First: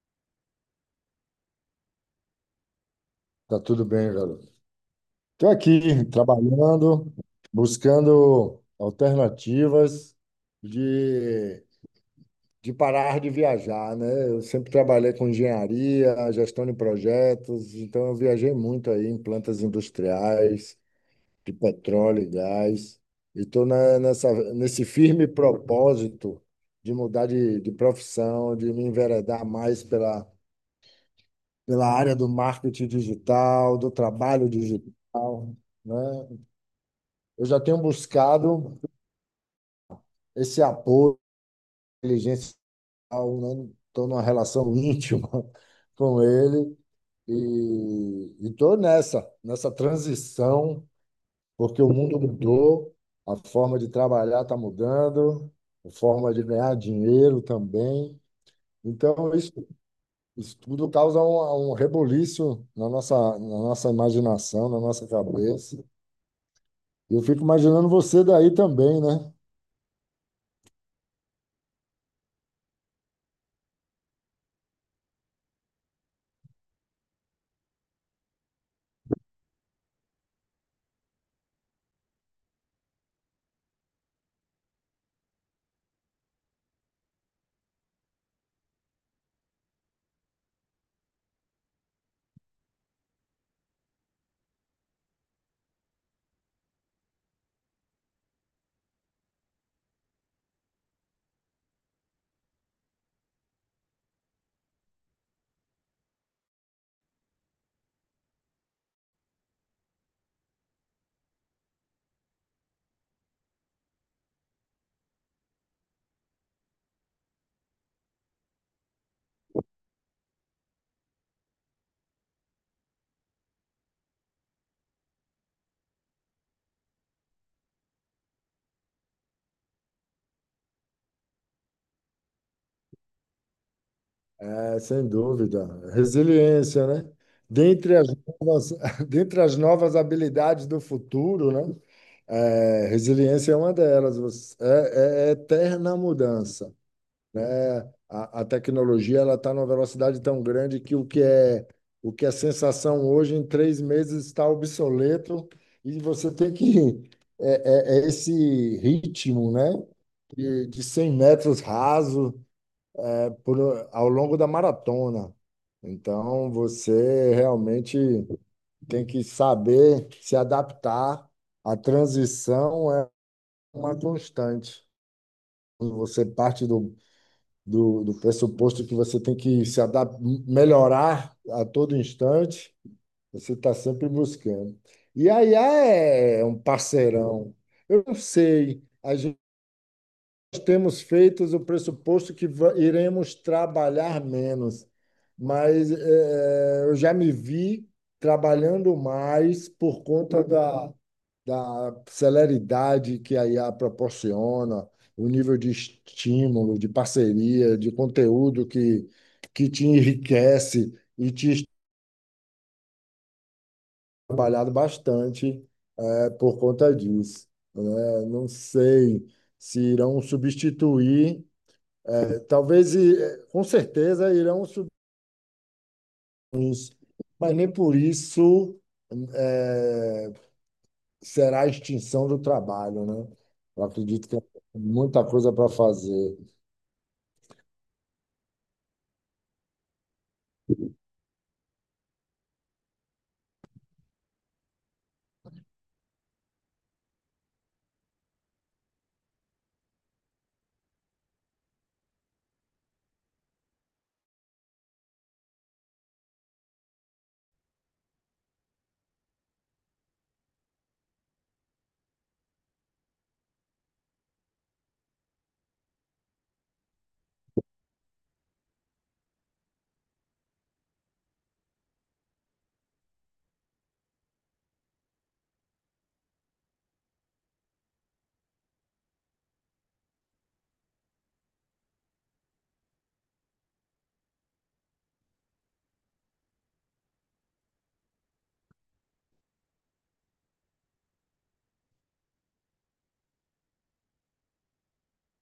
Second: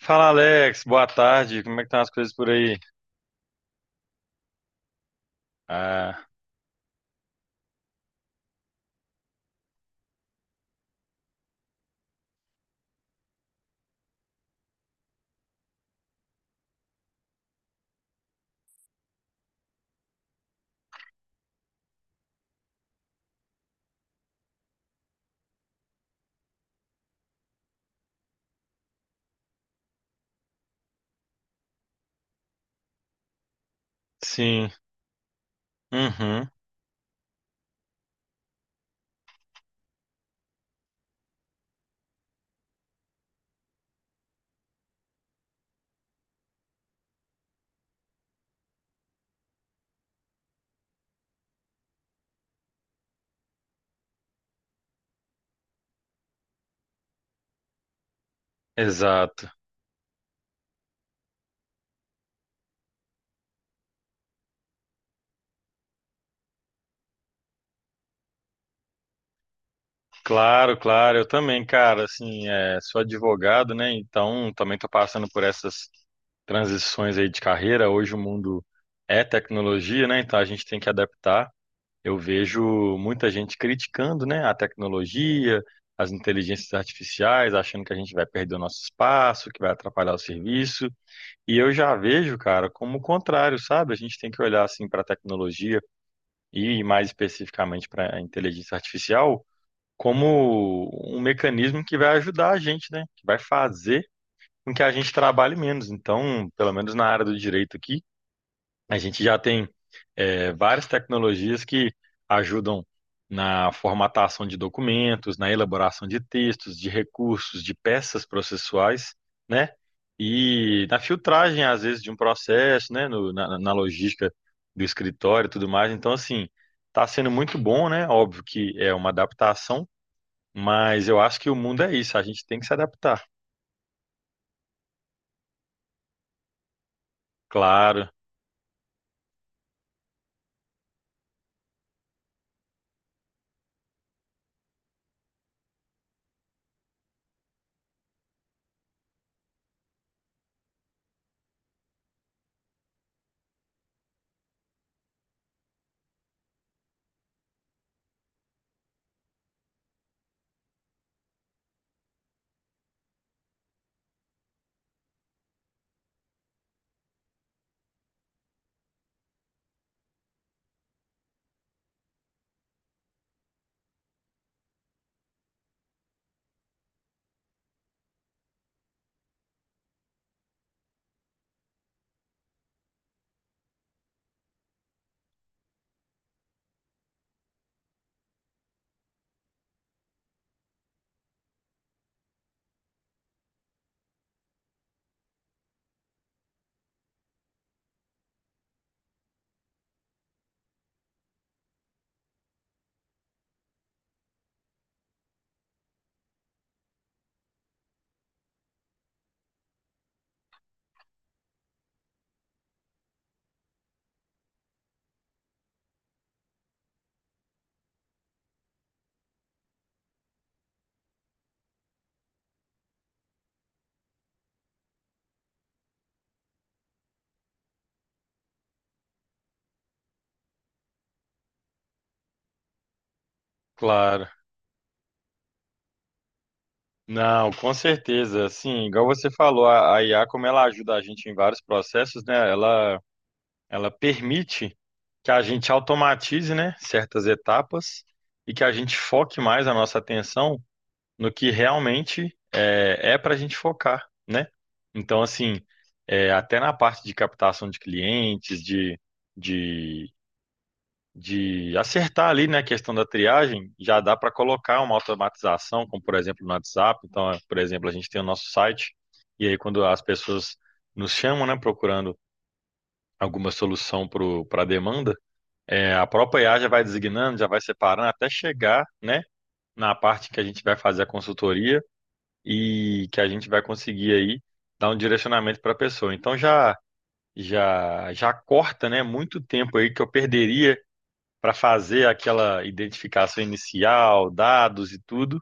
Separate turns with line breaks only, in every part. Fala Alex, boa tarde. Como é que estão as coisas por aí?
Tá tudo bem, garoto. Estou aqui
Ah,
trabalhando, buscando alternativas de, de parar de viajar, né? Eu sempre trabalhei com engenharia, gestão de projetos, então eu viajei muito aí em plantas industriais, de petróleo e gás, e estou nesse firme propósito de mudar de profissão, de me enveredar mais pela área do marketing digital, do trabalho
sim.
digital, né?
Uhum,
Eu já tenho buscado esse apoio, inteligência, estou numa relação íntima com ele e estou nessa transição, porque o mundo mudou, a forma de trabalhar está mudando, a forma de ganhar dinheiro também. Então,
exato.
isso tudo causa um reboliço na na nossa imaginação, na nossa cabeça. Eu fico imaginando você daí também, né?
Claro, claro, eu também, cara, assim, é, sou advogado, né? Então, também tô passando por essas transições aí de carreira. Hoje o mundo é tecnologia, né? Então a gente tem que adaptar. Eu vejo muita gente criticando, né, a tecnologia, as inteligências artificiais, achando que a gente vai perder o nosso espaço, que vai atrapalhar o serviço. E eu já vejo, cara, como o contrário, sabe? A gente tem que olhar assim para a tecnologia e mais especificamente para a inteligência artificial como um mecanismo que vai ajudar a gente, né? Que vai fazer com que a gente trabalhe menos. Então, pelo menos na área do direito aqui, a gente já tem várias tecnologias que ajudam na formatação de documentos, na elaboração de textos, de recursos, de peças processuais, né? E na filtragem, às vezes, de um processo, né? Na logística do escritório e tudo mais. Então, assim, está sendo muito bom, né? Óbvio que é uma adaptação, mas eu acho que o mundo é isso, a gente tem que se adaptar.
É, sem dúvida. Resiliência, né? Dentre
Claro,
as novas, dentre as novas habilidades do futuro, né? É, resiliência é uma delas. É, é eterna mudança, né? A tecnologia ela está numa velocidade tão grande que o que é sensação hoje em 3 meses está obsoleto e você tem que é esse ritmo, né? De 100 metros raso ao longo da maratona. Então, você realmente tem que saber se adaptar. A transição é uma constante. Quando você parte do pressuposto que você tem que se adaptar, melhorar a todo instante, você está sempre buscando. E a IA é um parceirão. Eu não sei, temos feito o pressuposto que iremos trabalhar menos, mas eu já me vi trabalhando mais por conta da celeridade que a IA proporciona, o nível de estímulo, de parceria, de conteúdo que te enriquece e te trabalhado bastante por conta disso, né? Não sei se irão substituir. Talvez, com certeza, irão subir los, mas nem por isso é, será a extinção do trabalho, né? Eu
claro.
acredito que tem muita coisa para fazer.
Não, com certeza. Assim, igual você falou, a IA, como ela ajuda a gente em vários processos, né? Ela permite que a gente automatize, né, certas etapas e que a gente foque mais a nossa atenção no que realmente é para a gente focar, né? Então, assim, é, até na parte de captação de clientes, de de acertar ali, né, a questão da triagem, já dá para colocar uma automatização, como por exemplo no WhatsApp. Então, é, por exemplo, a gente tem o nosso site, e aí quando as pessoas nos chamam, né, procurando alguma solução para a demanda, é, a própria IA já vai designando, já vai separando, até chegar, né, na parte que a gente vai fazer a consultoria e que a gente vai conseguir aí dar um direcionamento para a pessoa. Então, já corta, né, muito tempo aí que eu perderia para fazer aquela identificação inicial, dados e tudo.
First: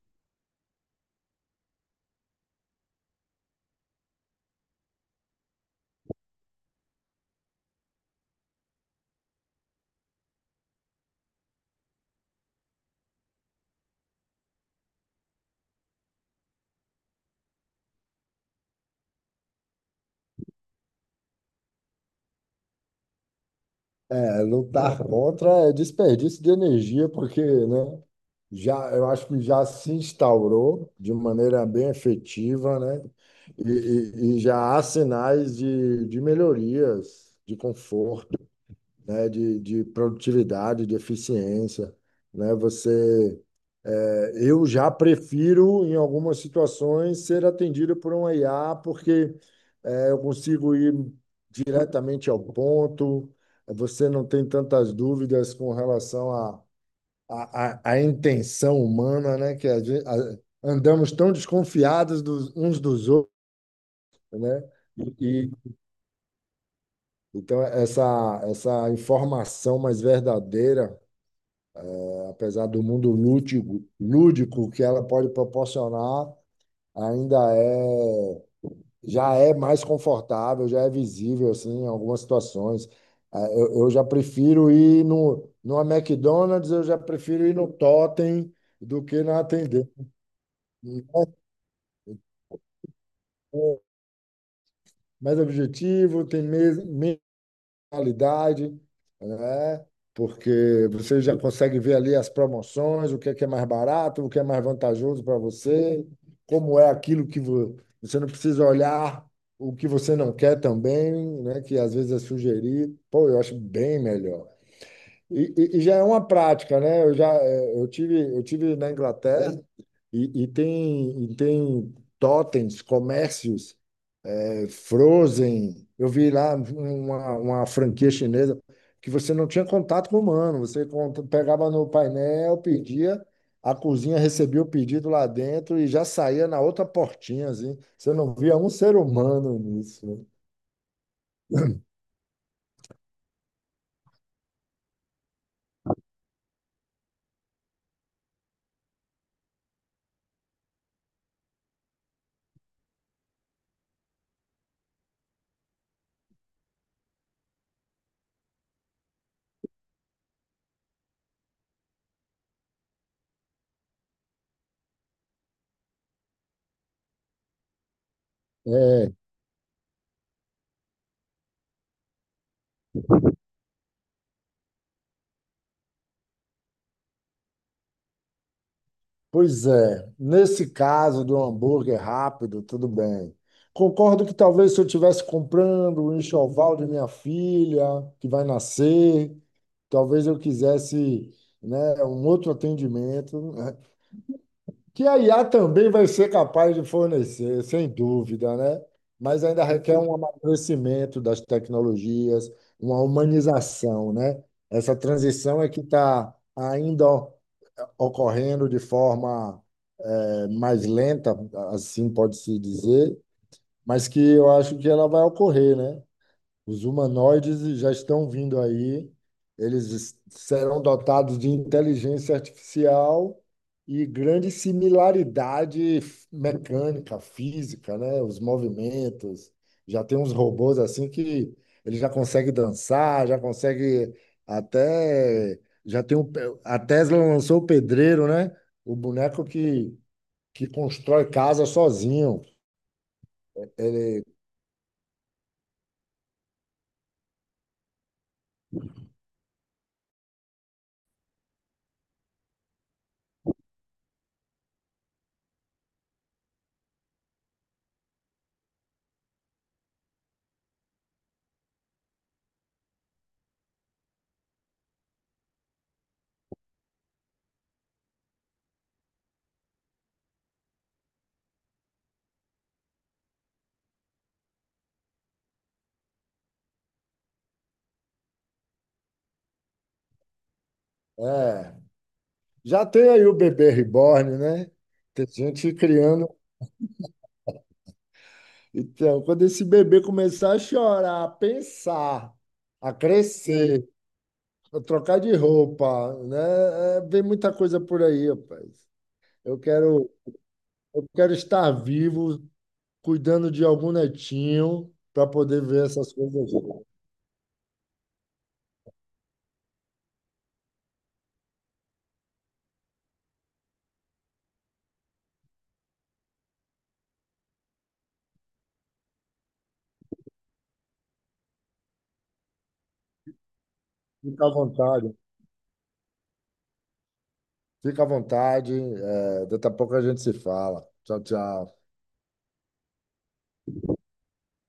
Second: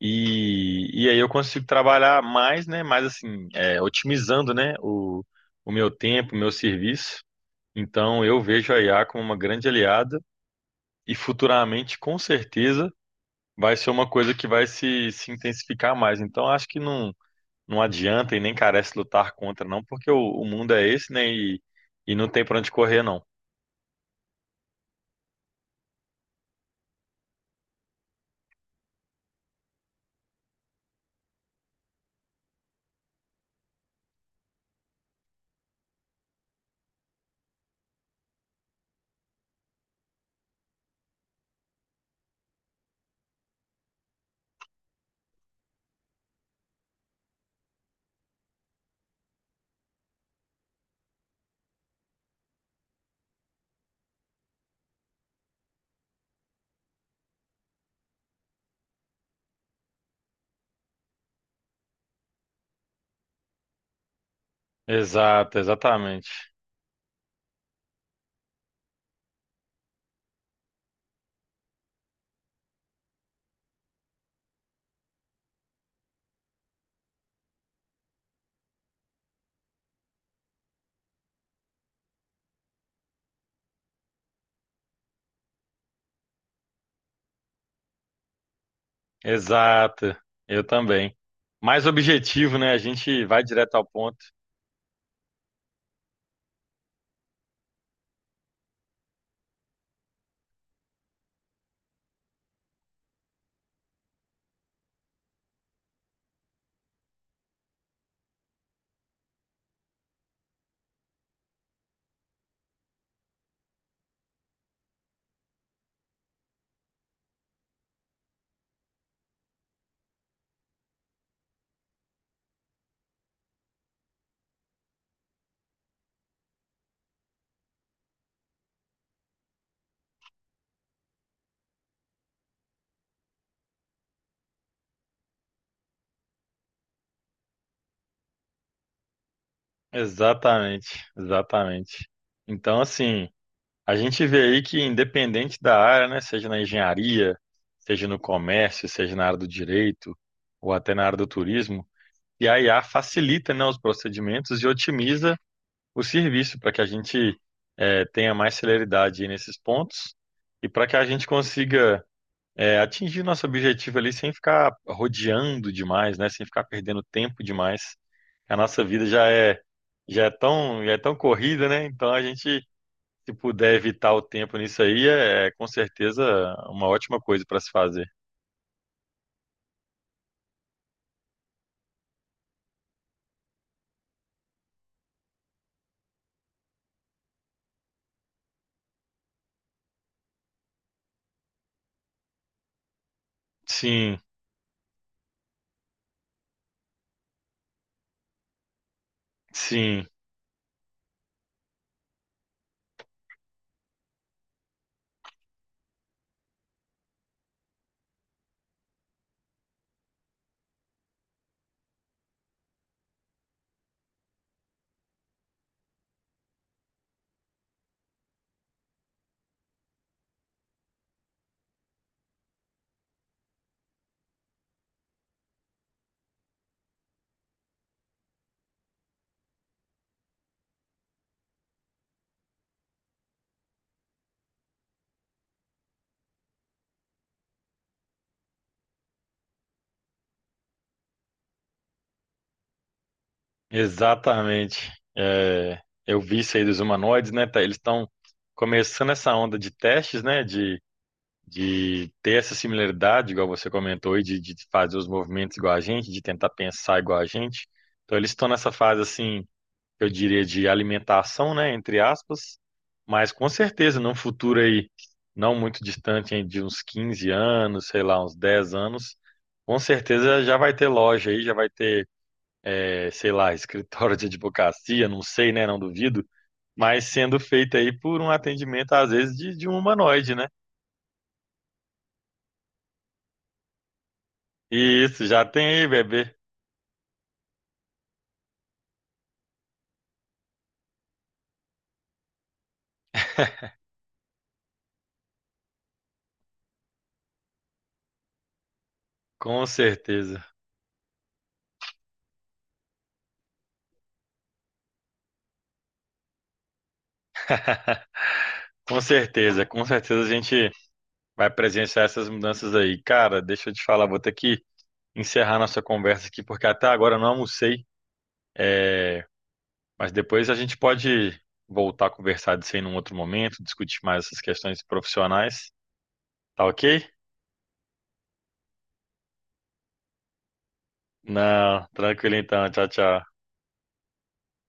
E aí eu consigo trabalhar mais, né? Mais assim, é, otimizando, né? O meu tempo, o meu serviço. Então eu vejo a IA como uma grande aliada e futuramente, com certeza, vai ser uma coisa que vai se intensificar mais. Então acho que não adianta e nem carece lutar contra, não, porque o mundo é esse, né? E não tem para onde correr, não.
É, lutar contra é desperdício de energia, porque, né, já, eu acho que já se instaurou de maneira bem efetiva, né? E, e já há sinais de melhorias, de conforto, né, de produtividade, de eficiência, né? Eu já prefiro, em algumas situações, ser atendido por um IA, porque eu consigo ir diretamente ao ponto, você não tem tantas dúvidas com relação à intenção humana, né? Que andamos tão desconfiados dos, uns dos outros, né? E,
Exato,
e,
exatamente.
então, essa informação mais verdadeira, apesar do mundo lúdico que ela pode proporcionar, ainda é, já é mais confortável, já é visível assim, em algumas situações. Ah, eu já prefiro ir no, numa McDonald's, eu já prefiro ir no Totem do que na atendente.
Exato, eu também. Mais objetivo, né? A gente vai direto ao
É,
ponto.
mais objetivo, tem qualidade, né? Porque você já consegue ver ali as promoções, o que é mais barato, o que é mais vantajoso para você, como é aquilo que você não precisa olhar o que você não quer também, né? Que às vezes é sugerir. Pô, eu acho bem melhor. E, e já é uma prática, né? Eu já eu tive na Inglaterra e, e tem totens, comércios Frozen, eu vi lá uma franquia chinesa que você não tinha contato com o humano, você pegava no painel, pedia, a cozinha recebia o pedido lá dentro e já saía na outra portinha, assim. Você não via um ser humano nisso, né?
Exatamente, exatamente. Então, assim, a gente vê aí que independente da área, né, seja na engenharia, seja no comércio, seja na área do direito ou até na área do turismo, e a IA facilita, né, os procedimentos e otimiza o serviço para que a gente tenha mais celeridade aí nesses pontos e para que a gente consiga atingir nosso objetivo ali sem ficar rodeando demais, né? Sem ficar perdendo tempo demais. A nossa vida
É.
já é tão corrida, né? Então a gente se puder evitar o tempo nisso aí é com certeza uma ótima coisa para se fazer.
Pois é, nesse caso do hambúrguer rápido, tudo bem. Concordo que talvez se eu estivesse comprando o enxoval de minha filha, que vai nascer, talvez eu quisesse, né, um outro atendimento, né,
Sim,
que a IA também vai ser capaz de fornecer, sem dúvida, né? Mas ainda requer
sim,
um amadurecimento das tecnologias, uma humanização, né? Essa transição é que está ainda ocorrendo de forma mais lenta, assim pode-se dizer, mas que eu acho que ela vai ocorrer, né? Os humanoides já estão vindo aí, eles serão dotados de inteligência artificial e grande similaridade mecânica, física, né? Os movimentos. Já tem uns robôs assim que ele já consegue dançar, já consegue até. Já tem um, a Tesla lançou o pedreiro, né? O boneco que constrói casa sozinho. Ele
exatamente. É, eu vi isso aí dos humanoides, né? Tá? Eles estão começando essa onda de testes, né? De ter essa similaridade, igual você comentou, e de fazer os movimentos igual a gente, de tentar pensar igual a gente. Então, eles estão nessa fase, assim, eu diria, de alimentação, né, entre aspas, mas com certeza, num futuro aí, não muito distante, hein, de uns 15 anos, sei lá, uns 10 anos, com certeza já vai ter loja aí, já vai ter, sei lá, escritório de advocacia, não sei, né, não duvido, mas sendo feito aí por um atendimento, às vezes, de um humanoide, né?
é. Já tem aí o bebê reborn, né?
E isso,
Tem
já tem
gente
aí,
criando.
bebê.
Então, quando esse bebê começar a chorar, a pensar, a crescer, a trocar de roupa, né? É, vem muita coisa por aí, rapaz. Eu
Com
quero,
certeza,
eu quero estar vivo, cuidando de algum netinho, para poder ver essas coisas.
com certeza, com certeza a gente vai presenciar essas mudanças aí. Cara, deixa eu te falar, vou ter que encerrar nossa conversa aqui, porque até agora eu não almocei, é, mas depois a gente pode voltar a conversar disso aí num outro momento, discutir mais essas
Fica à
questões
vontade.
profissionais, tá ok?
Fica à vontade. É, daqui a pouco a gente se fala. Tchau, tchau.
Não, tranquilo então, tchau, tchau.